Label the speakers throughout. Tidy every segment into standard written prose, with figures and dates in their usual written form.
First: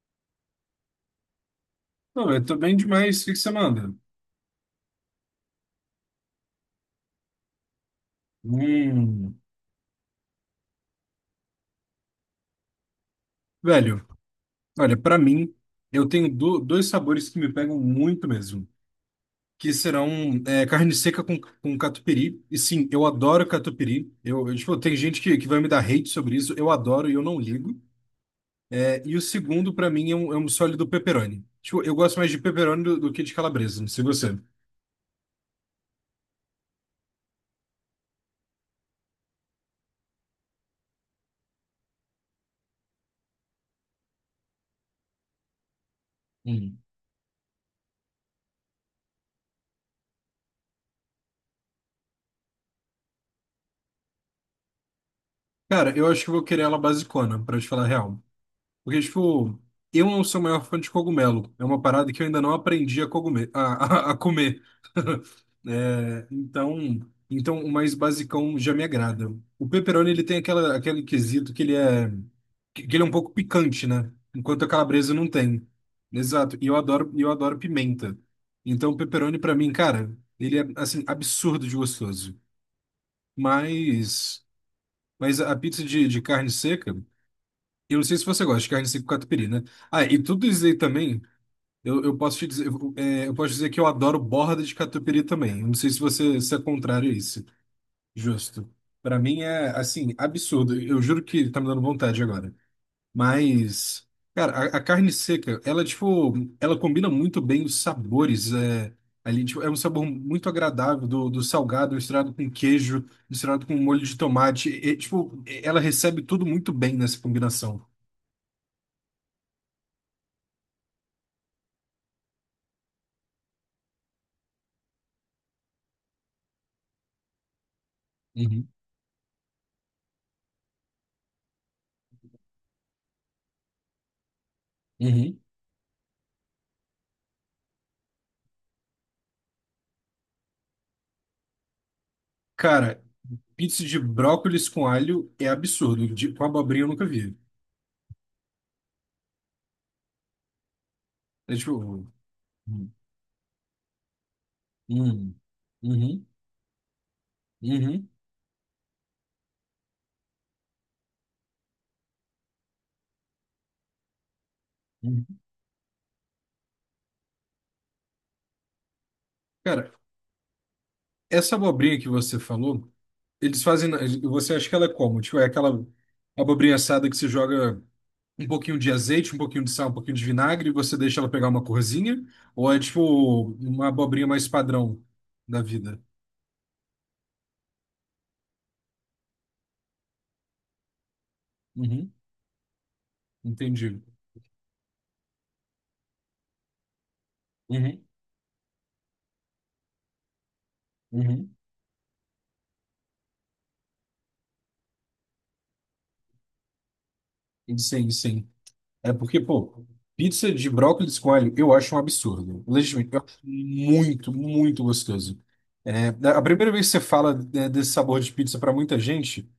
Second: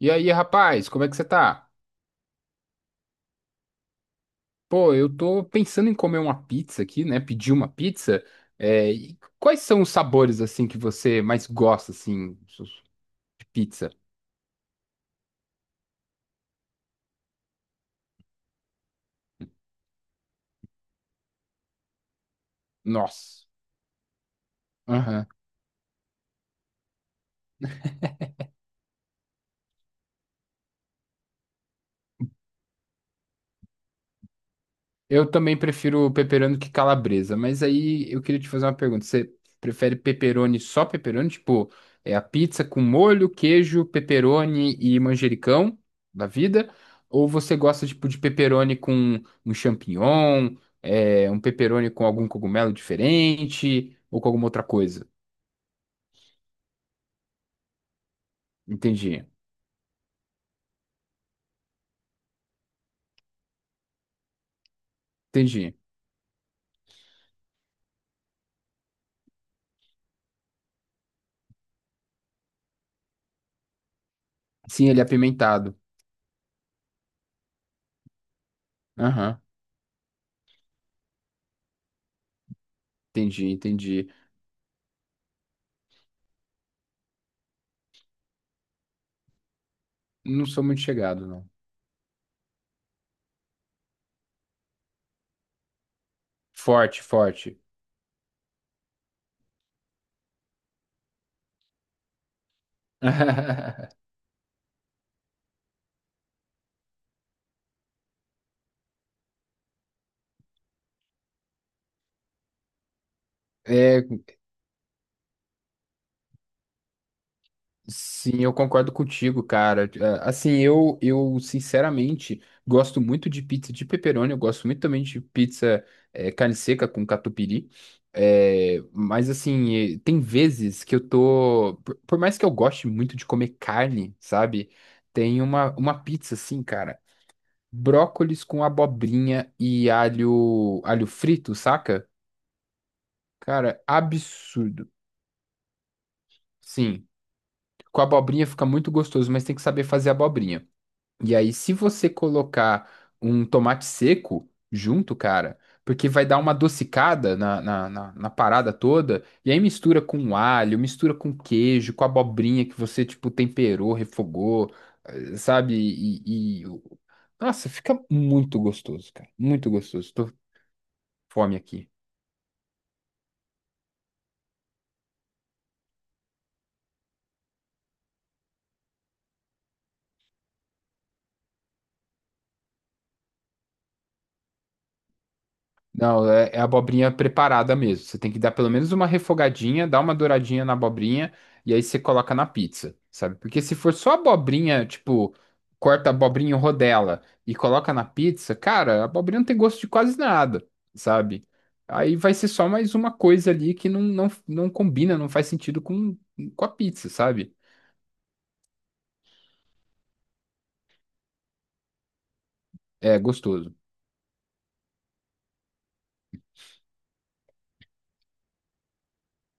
Speaker 1: E aí, rapaz, como é que você tá?
Speaker 2: Não, eu tô bem demais. O que que você manda?
Speaker 1: Pô, eu tô pensando em comer uma pizza aqui, né? Pedir uma pizza. É, e
Speaker 2: Hum,
Speaker 1: quais são os sabores, assim, que você mais gosta, assim, de pizza?
Speaker 2: velho, olha, pra mim, eu tenho dois sabores que me pegam muito mesmo, que serão carne seca com catupiry. E sim, eu
Speaker 1: Nossa.
Speaker 2: adoro catupiry. Tipo, tem gente que vai me dar hate sobre isso. Eu adoro e eu não ligo. É, e o segundo, pra mim, é um sólido pepperoni. Tipo, eu gosto mais de pepperoni do que de calabresa, não sei você.
Speaker 1: Eu também prefiro pepperoni que calabresa, mas aí eu queria te fazer uma pergunta. Você prefere pepperoni só pepperoni? Tipo, é a pizza com molho, queijo, pepperoni e manjericão da vida?
Speaker 2: Hum.
Speaker 1: Ou você gosta, tipo, de pepperoni com um champignon, um pepperoni com algum cogumelo diferente ou com alguma outra coisa?
Speaker 2: Cara, eu acho que eu vou querer ela basicona, pra te falar a real. Porque,
Speaker 1: Entendi,
Speaker 2: tipo, eu não sou o maior fã de cogumelo. É uma parada que eu ainda não aprendi a, cogume- a comer.
Speaker 1: entendi.
Speaker 2: É, então, então, o mais basicão já me agrada. O pepperoni, aquele quesito que que ele é um pouco picante, né? Enquanto a
Speaker 1: Sim, ele é
Speaker 2: calabresa não tem.
Speaker 1: apimentado.
Speaker 2: Exato. E eu adoro pimenta. Então, o pepperoni,
Speaker 1: Aham,
Speaker 2: pra mim, cara, ele é, assim, absurdo de gostoso.
Speaker 1: entendi, entendi.
Speaker 2: Mas, mas a pizza de carne seca. Eu não sei se você gosta de carne seca com catupiry, né? Ah, e
Speaker 1: Não
Speaker 2: tudo
Speaker 1: sou
Speaker 2: isso aí
Speaker 1: muito
Speaker 2: também,
Speaker 1: chegado, não.
Speaker 2: eu posso te dizer, eu posso dizer que eu adoro borda de catupiry também. Eu não sei se é
Speaker 1: Forte,
Speaker 2: contrário a isso.
Speaker 1: forte.
Speaker 2: Justo. Pra mim é, assim, absurdo. Eu juro que tá me dando vontade agora. Mas, cara, a carne seca, ela, tipo, ela combina muito bem os sabores. É, ali, tipo, é um sabor muito agradável do salgado misturado com queijo, misturado com
Speaker 1: É,
Speaker 2: molho de tomate. E, tipo, ela recebe tudo muito bem nessa combinação.
Speaker 1: sim, eu concordo contigo, cara. É, assim, eu sinceramente gosto muito de pizza de pepperoni, eu gosto muito também de pizza carne seca com catupiry. É, mas assim, tem vezes que eu tô. Por mais que eu goste muito de comer carne, sabe?
Speaker 2: Uhum.
Speaker 1: Tem uma pizza assim, cara. Brócolis com abobrinha e alho, alho frito, saca?
Speaker 2: Cara, pizza
Speaker 1: Cara,
Speaker 2: de brócolis com
Speaker 1: absurdo.
Speaker 2: alho é absurdo. De, com abobrinha eu nunca
Speaker 1: Sim.
Speaker 2: vi.
Speaker 1: Com abobrinha fica muito gostoso, mas tem que saber fazer abobrinha. E aí,
Speaker 2: É tipo,
Speaker 1: se você
Speaker 2: uhum.
Speaker 1: colocar um tomate seco junto,
Speaker 2: Uhum.
Speaker 1: cara, porque vai
Speaker 2: Uhum.
Speaker 1: dar uma adocicada na, na,
Speaker 2: Uhum.
Speaker 1: na, na parada toda, e aí mistura com alho, mistura com queijo, com abobrinha que você, tipo, temperou, refogou,
Speaker 2: Uhum.
Speaker 1: sabe? Nossa, fica muito gostoso, cara. Muito
Speaker 2: Cara,
Speaker 1: gostoso. Tô com fome
Speaker 2: essa
Speaker 1: aqui.
Speaker 2: abobrinha que você falou, eles fazem. na- Você acha que ela é como? Tipo, é aquela abobrinha assada que você joga um pouquinho de azeite, um pouquinho de sal, um pouquinho de vinagre e você deixa ela pegar uma corzinha? Ou é tipo uma abobrinha mais padrão da vida?
Speaker 1: Não, é, é abobrinha preparada mesmo. Você tem que dar pelo menos uma refogadinha, dar uma douradinha na abobrinha e aí você
Speaker 2: Uhum.
Speaker 1: coloca na pizza, sabe? Porque se for
Speaker 2: Entendi.
Speaker 1: só abobrinha, tipo, corta a abobrinha em rodela e coloca
Speaker 2: Uhum.
Speaker 1: na pizza, cara, a abobrinha não tem gosto de quase nada, sabe?
Speaker 2: Uhum.
Speaker 1: Aí vai ser só mais uma coisa ali que não combina, não faz sentido com a pizza, sabe?
Speaker 2: Sim, sim. É porque, pô, pizza de brócolis com alho eu acho um absurdo. Legitimamente,
Speaker 1: É
Speaker 2: eu acho
Speaker 1: gostoso.
Speaker 2: muito, muito gostoso. É, a primeira vez que você fala desse sabor de pizza pra muita gente,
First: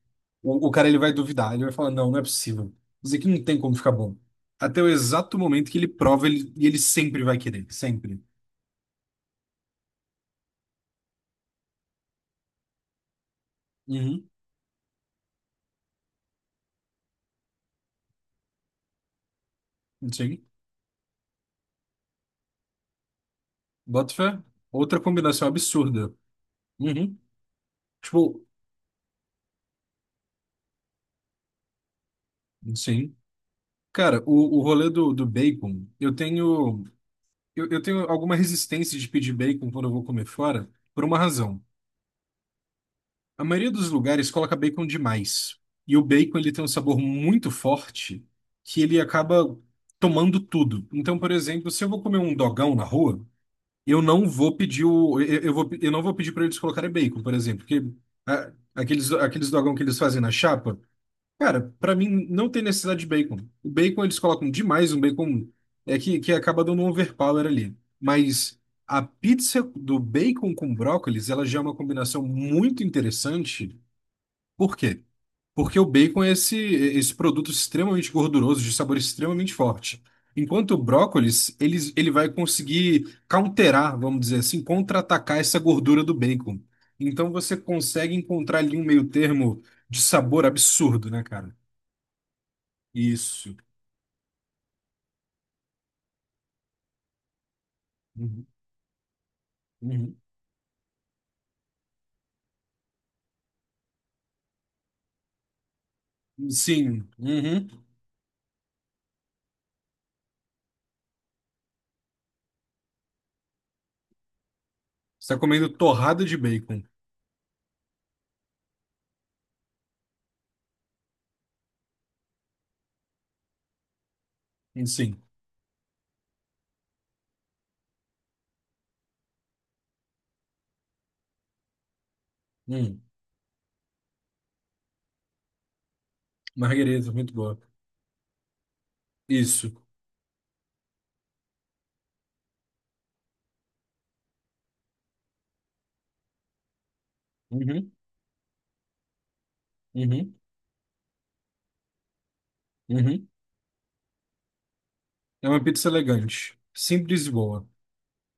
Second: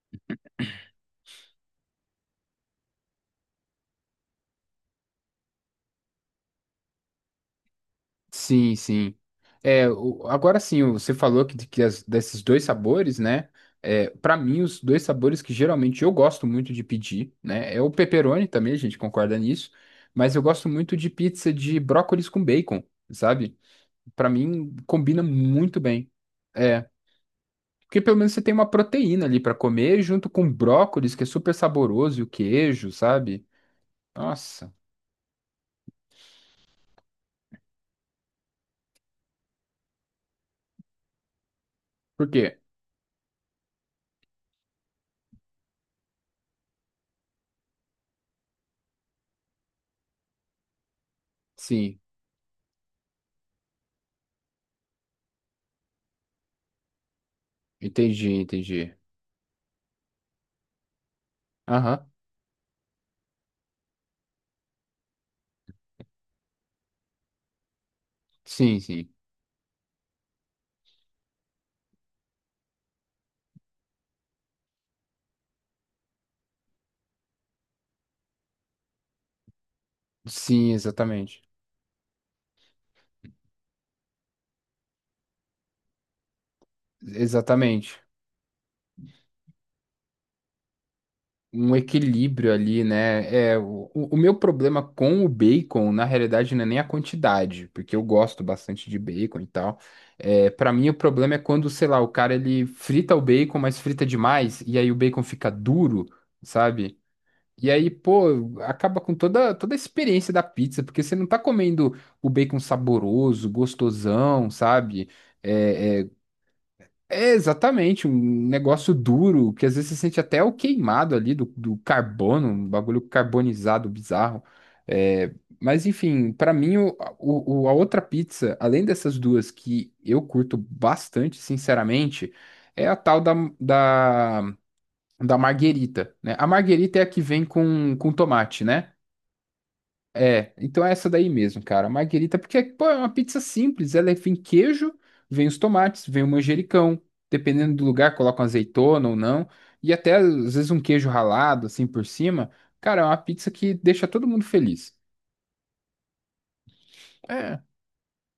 Speaker 2: o cara ele vai duvidar, ele vai falar, não, não é possível. Isso aqui não tem como ficar bom. Até o exato momento que ele prova, e ele sempre vai querer, sempre.
Speaker 1: Sim, sim. É, agora sim, você falou que, desses dois sabores, né? É,
Speaker 2: Uhum,
Speaker 1: para mim, os dois sabores que geralmente eu gosto muito de pedir, né? É o pepperoni também, a gente concorda nisso. Mas
Speaker 2: sim.
Speaker 1: eu gosto muito de pizza de brócolis com bacon, sabe?
Speaker 2: Bota
Speaker 1: Pra
Speaker 2: fé.
Speaker 1: mim,
Speaker 2: Outra
Speaker 1: combina
Speaker 2: combinação
Speaker 1: muito bem.
Speaker 2: absurda.
Speaker 1: É,
Speaker 2: Uhum.
Speaker 1: porque pelo menos você
Speaker 2: Tipo,
Speaker 1: tem uma proteína ali pra comer, junto com brócolis, que é super saboroso, e o queijo,
Speaker 2: sim.
Speaker 1: sabe?
Speaker 2: Cara, o
Speaker 1: Nossa.
Speaker 2: rolê do bacon, eu tenho. Eu tenho alguma resistência de pedir bacon quando eu vou comer fora, por uma razão.
Speaker 1: Por quê?
Speaker 2: A maioria dos lugares coloca bacon demais. E o bacon ele tem um sabor muito forte que ele acaba tomando tudo. Então, por exemplo, se eu
Speaker 1: Sim,
Speaker 2: vou comer um dogão na rua, eu não vou pedir para eles colocarem bacon, por exemplo, porque
Speaker 1: entendi,
Speaker 2: ah,
Speaker 1: entendi.
Speaker 2: aqueles aqueles dogão que eles fazem na chapa. Cara, pra
Speaker 1: Aham,
Speaker 2: mim não tem necessidade de bacon. O bacon eles colocam demais, um bacon que acaba dando um overpower ali. Mas
Speaker 1: sim,
Speaker 2: a
Speaker 1: sim.
Speaker 2: pizza do bacon com brócolis, ela já é uma combinação muito interessante. Por quê? Porque o bacon é esse, esse produto extremamente gorduroso, de sabor extremamente forte. Enquanto
Speaker 1: Sim,
Speaker 2: o
Speaker 1: exatamente.
Speaker 2: brócolis, ele vai conseguir counterar, vamos dizer assim, contra-atacar essa gordura do bacon. Então você
Speaker 1: Exatamente.
Speaker 2: consegue encontrar ali um meio termo de sabor absurdo, né, cara?
Speaker 1: Um equilíbrio ali, né?
Speaker 2: Isso.
Speaker 1: É, o meu problema com o bacon, na realidade, não é nem a quantidade, porque eu gosto
Speaker 2: Uhum,
Speaker 1: bastante de bacon e tal.
Speaker 2: uhum.
Speaker 1: É, para mim, o problema é quando, sei lá, o cara ele frita o bacon, mas frita demais, e aí o bacon fica duro, sabe?
Speaker 2: Sim. Uhum.
Speaker 1: E aí, pô, acaba com toda, toda a experiência da pizza, porque você não tá comendo o bacon saboroso, gostosão, sabe?
Speaker 2: Você está comendo
Speaker 1: É,
Speaker 2: torrada de bacon.
Speaker 1: é exatamente um negócio duro, que às vezes você sente até o queimado ali do, do carbono, um bagulho carbonizado bizarro.
Speaker 2: Sim.
Speaker 1: É, mas enfim, pra mim, a outra pizza, além dessas duas que eu curto bastante, sinceramente, é a
Speaker 2: Hum.
Speaker 1: tal da, da marguerita, né? A marguerita é a
Speaker 2: Marguerita,
Speaker 1: que
Speaker 2: muito
Speaker 1: vem
Speaker 2: boa.
Speaker 1: com tomate, né?
Speaker 2: Isso.
Speaker 1: É, então é essa daí mesmo, cara. Marguerita, porque, pô, é uma pizza simples. Ela é, vem queijo, vem os tomates, vem o manjericão. Dependendo do
Speaker 2: Uhum,
Speaker 1: lugar, colocam azeitona ou não. E até,
Speaker 2: uhum,
Speaker 1: às vezes, um queijo ralado, assim, por cima. Cara, é uma
Speaker 2: uhum.
Speaker 1: pizza que deixa todo mundo feliz.
Speaker 2: É uma pizza elegante. Simples e
Speaker 1: É,
Speaker 2: boa.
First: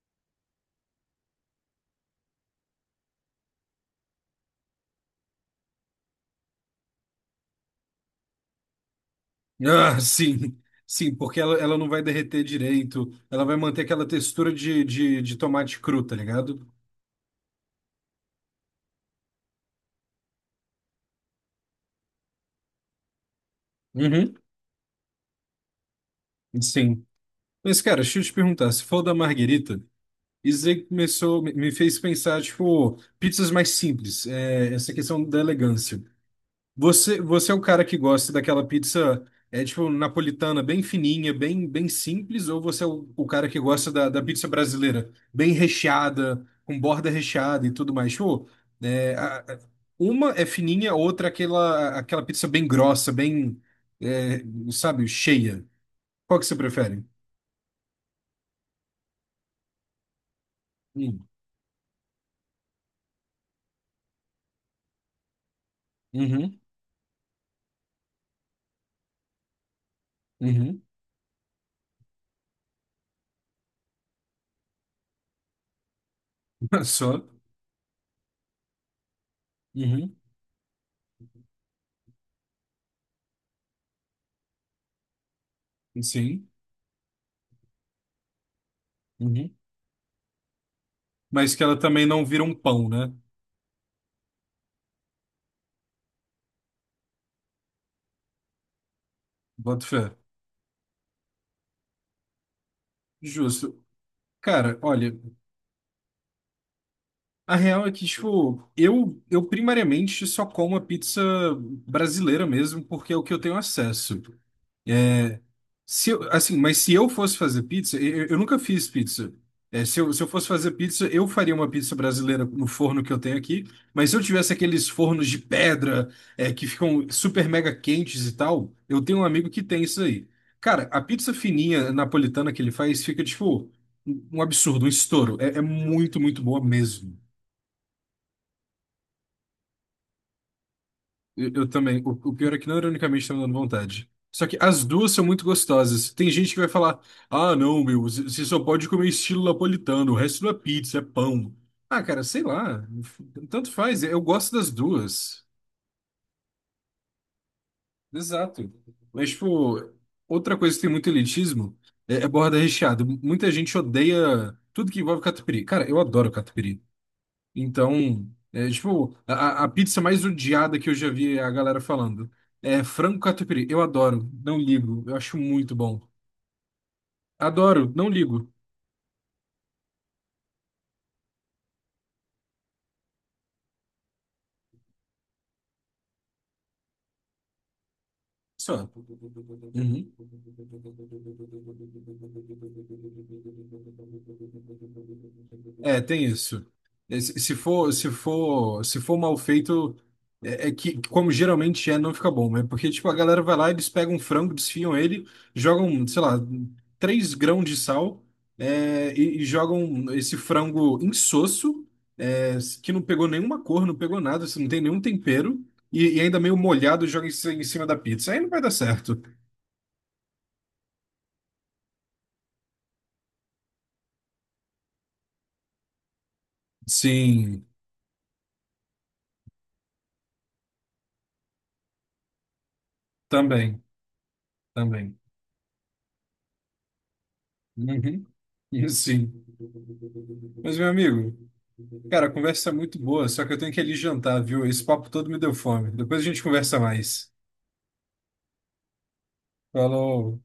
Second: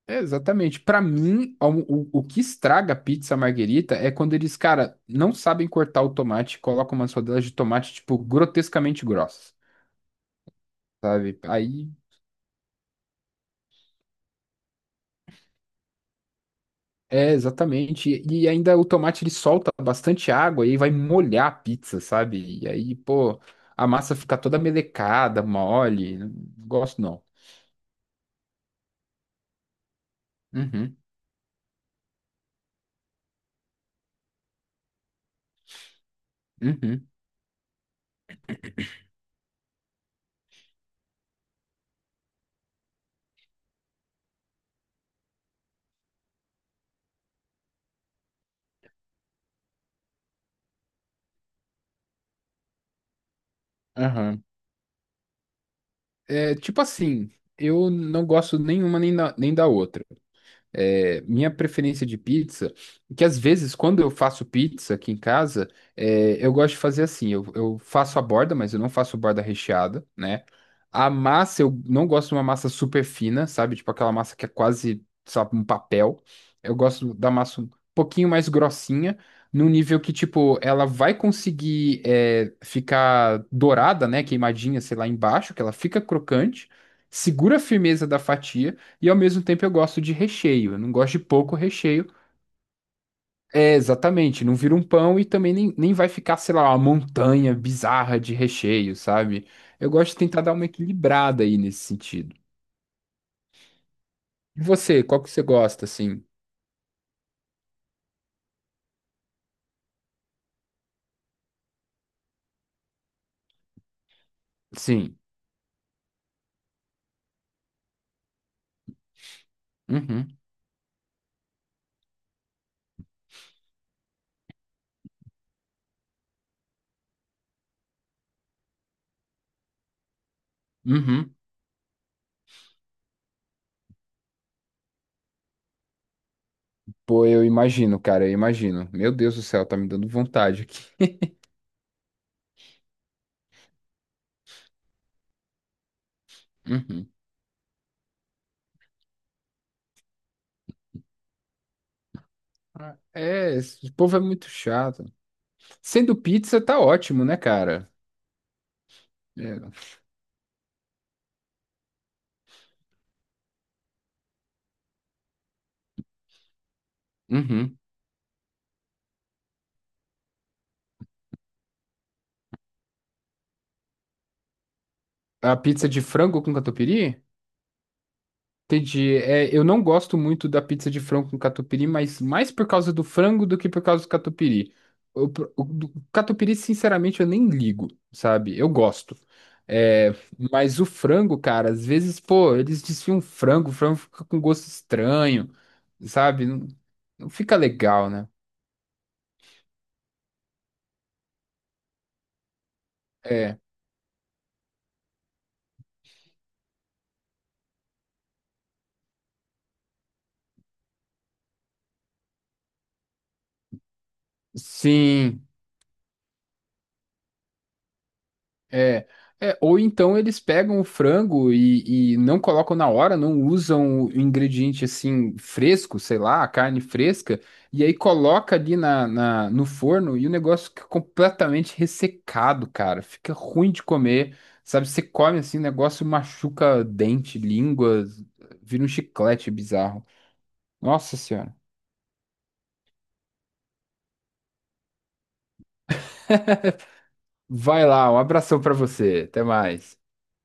Speaker 1: é exatamente. Pra mim, o que estraga a pizza Marguerita é quando eles, cara, não sabem cortar o tomate e colocam umas rodelas de tomate, tipo, grotescamente grossas.
Speaker 2: Ah, sim. Sim,
Speaker 1: Sabe?
Speaker 2: porque ela não
Speaker 1: Aí
Speaker 2: vai derreter direito. Ela vai manter aquela textura de tomate cru, tá ligado?
Speaker 1: é, exatamente. E ainda o tomate ele solta bastante água e aí vai molhar a pizza, sabe? E aí, pô, a massa
Speaker 2: Uhum.
Speaker 1: fica toda melecada, mole. Não gosto
Speaker 2: Sim.
Speaker 1: não.
Speaker 2: Mas, cara, deixa eu te perguntar. Se for da Marguerita, isso aí
Speaker 1: Uhum,
Speaker 2: começou, me fez pensar, tipo, pizzas mais simples, é, essa questão da elegância.
Speaker 1: uhum,
Speaker 2: Você é o cara que gosta daquela pizza, é, tipo, napolitana, bem fininha, bem, bem simples, ou você é o cara que gosta da pizza brasileira, bem recheada, com borda recheada e tudo mais? Tipo, é, a- a- uma é fininha, a outra é aquela, aquela pizza bem grossa, bem,
Speaker 1: aham.
Speaker 2: é, sabe, cheia. Qual que
Speaker 1: É,
Speaker 2: você
Speaker 1: tipo
Speaker 2: prefere?
Speaker 1: assim, eu não gosto nenhuma nem da, nem da outra. É,
Speaker 2: Hum.
Speaker 1: minha preferência de pizza, que às vezes quando eu faço pizza aqui em casa, é, eu
Speaker 2: Uhum,
Speaker 1: gosto de fazer assim, eu faço a borda, mas eu não faço borda recheada, né?
Speaker 2: uhum.
Speaker 1: A massa, eu não gosto de uma massa super fina, sabe? Tipo aquela massa que é quase, sabe, um papel. Eu gosto
Speaker 2: Só.
Speaker 1: da massa um pouquinho mais grossinha, num nível que,
Speaker 2: Uhum.
Speaker 1: tipo, ela vai conseguir é, ficar dourada, né? Queimadinha, sei lá, embaixo, que ela fica
Speaker 2: Sim.
Speaker 1: crocante, segura a firmeza da fatia, e ao mesmo
Speaker 2: Uhum.
Speaker 1: tempo eu gosto de recheio. Eu não gosto de
Speaker 2: Mas
Speaker 1: pouco
Speaker 2: que ela também
Speaker 1: recheio.
Speaker 2: não vira um pão, né?
Speaker 1: É, exatamente. Não vira um pão e também nem vai ficar, sei lá, uma montanha bizarra de recheio, sabe?
Speaker 2: Boto
Speaker 1: Eu
Speaker 2: fé.
Speaker 1: gosto de tentar dar uma equilibrada aí nesse sentido.
Speaker 2: Justo.
Speaker 1: E
Speaker 2: Cara,
Speaker 1: você,
Speaker 2: olha,
Speaker 1: qual que você gosta, assim?
Speaker 2: a real é que, tipo, eu primariamente só como a pizza brasileira mesmo, porque é o que eu tenho acesso.
Speaker 1: Sim.
Speaker 2: Se eu- assim, mas se eu fosse fazer pizza, eu nunca fiz pizza. É, se eu
Speaker 1: Uhum.
Speaker 2: fosse fazer pizza, eu faria uma pizza brasileira no forno que eu tenho aqui. Mas se eu tivesse aqueles fornos de pedra, é, que ficam super mega quentes e tal, eu tenho um amigo que tem isso aí. Cara, a pizza
Speaker 1: Uhum.
Speaker 2: fininha napolitana que ele faz fica, tipo, um absurdo, um estouro. É, é muito, muito boa mesmo.
Speaker 1: Pô, eu imagino, cara, eu imagino. Meu Deus do céu, tá me dando vontade aqui.
Speaker 2: Eu também. O pior é que não ironicamente tá me dando vontade. Só que as duas são muito gostosas. Tem gente que vai falar:
Speaker 1: Uhum.
Speaker 2: ah, não, meu, você só pode comer estilo napolitano, o resto não é pizza, é pão. Ah, cara, sei lá.
Speaker 1: Ah, é,
Speaker 2: Tanto
Speaker 1: esse
Speaker 2: faz,
Speaker 1: povo
Speaker 2: eu
Speaker 1: é muito
Speaker 2: gosto das
Speaker 1: chato.
Speaker 2: duas.
Speaker 1: Sendo pizza, tá ótimo, né, cara?
Speaker 2: Exato. Mas, tipo,
Speaker 1: É.
Speaker 2: outra coisa que tem muito elitismo é borda recheada. Muita gente odeia tudo que envolve catupiry. Cara, eu adoro catupiry.
Speaker 1: Uhum.
Speaker 2: Então, é, tipo, a pizza mais odiada que eu já vi a galera falando é frango catupiry. Eu adoro, não ligo, eu acho
Speaker 1: A
Speaker 2: muito
Speaker 1: pizza de
Speaker 2: bom.
Speaker 1: frango com catupiry?
Speaker 2: Adoro, não ligo.
Speaker 1: Entendi. É, eu não gosto muito da pizza de frango com catupiry, mas mais por causa do frango do que por causa do catupiry. O, o do catupiry, sinceramente, eu nem ligo, sabe? Eu
Speaker 2: Funciona.
Speaker 1: gosto. É,
Speaker 2: Uhum.
Speaker 1: mas o frango, cara, às vezes, pô, eles desfiam frango, o frango fica com gosto estranho,
Speaker 2: É, tem
Speaker 1: sabe?
Speaker 2: isso.
Speaker 1: Não,
Speaker 2: É,
Speaker 1: não
Speaker 2: se
Speaker 1: fica
Speaker 2: for,
Speaker 1: legal,
Speaker 2: se
Speaker 1: né?
Speaker 2: for, se for mal feito, é, é que, como geralmente é, não fica bom, né? Porque, tipo, a galera vai
Speaker 1: É,
Speaker 2: lá, eles pegam um frango, desfiam ele, jogam, sei lá, três grãos de sal, é, e jogam esse frango insosso, é, que não pegou nenhuma cor, não pegou nada, assim, não tem nenhum
Speaker 1: sim.
Speaker 2: tempero. E ainda meio molhado joga em cima da pizza. Aí não vai dar
Speaker 1: É,
Speaker 2: certo.
Speaker 1: é, ou então eles pegam o frango e não colocam na hora, não usam o ingrediente assim fresco, sei lá, a carne fresca,
Speaker 2: Sim,
Speaker 1: e aí coloca ali na, no forno e o negócio fica completamente ressecado, cara. Fica ruim
Speaker 2: também,
Speaker 1: de comer, sabe? Você
Speaker 2: também.
Speaker 1: come assim, o negócio machuca dente, língua,
Speaker 2: Uhum,
Speaker 1: vira um
Speaker 2: sim.
Speaker 1: chiclete bizarro.
Speaker 2: Mas, meu
Speaker 1: Nossa
Speaker 2: amigo,
Speaker 1: Senhora.
Speaker 2: cara, a conversa é muito boa, só que eu tenho que ir ali jantar, viu? Esse papo todo me deu fome. Depois a gente conversa mais.
Speaker 1: Vai lá, um abração pra você. Até mais.
Speaker 2: Falou.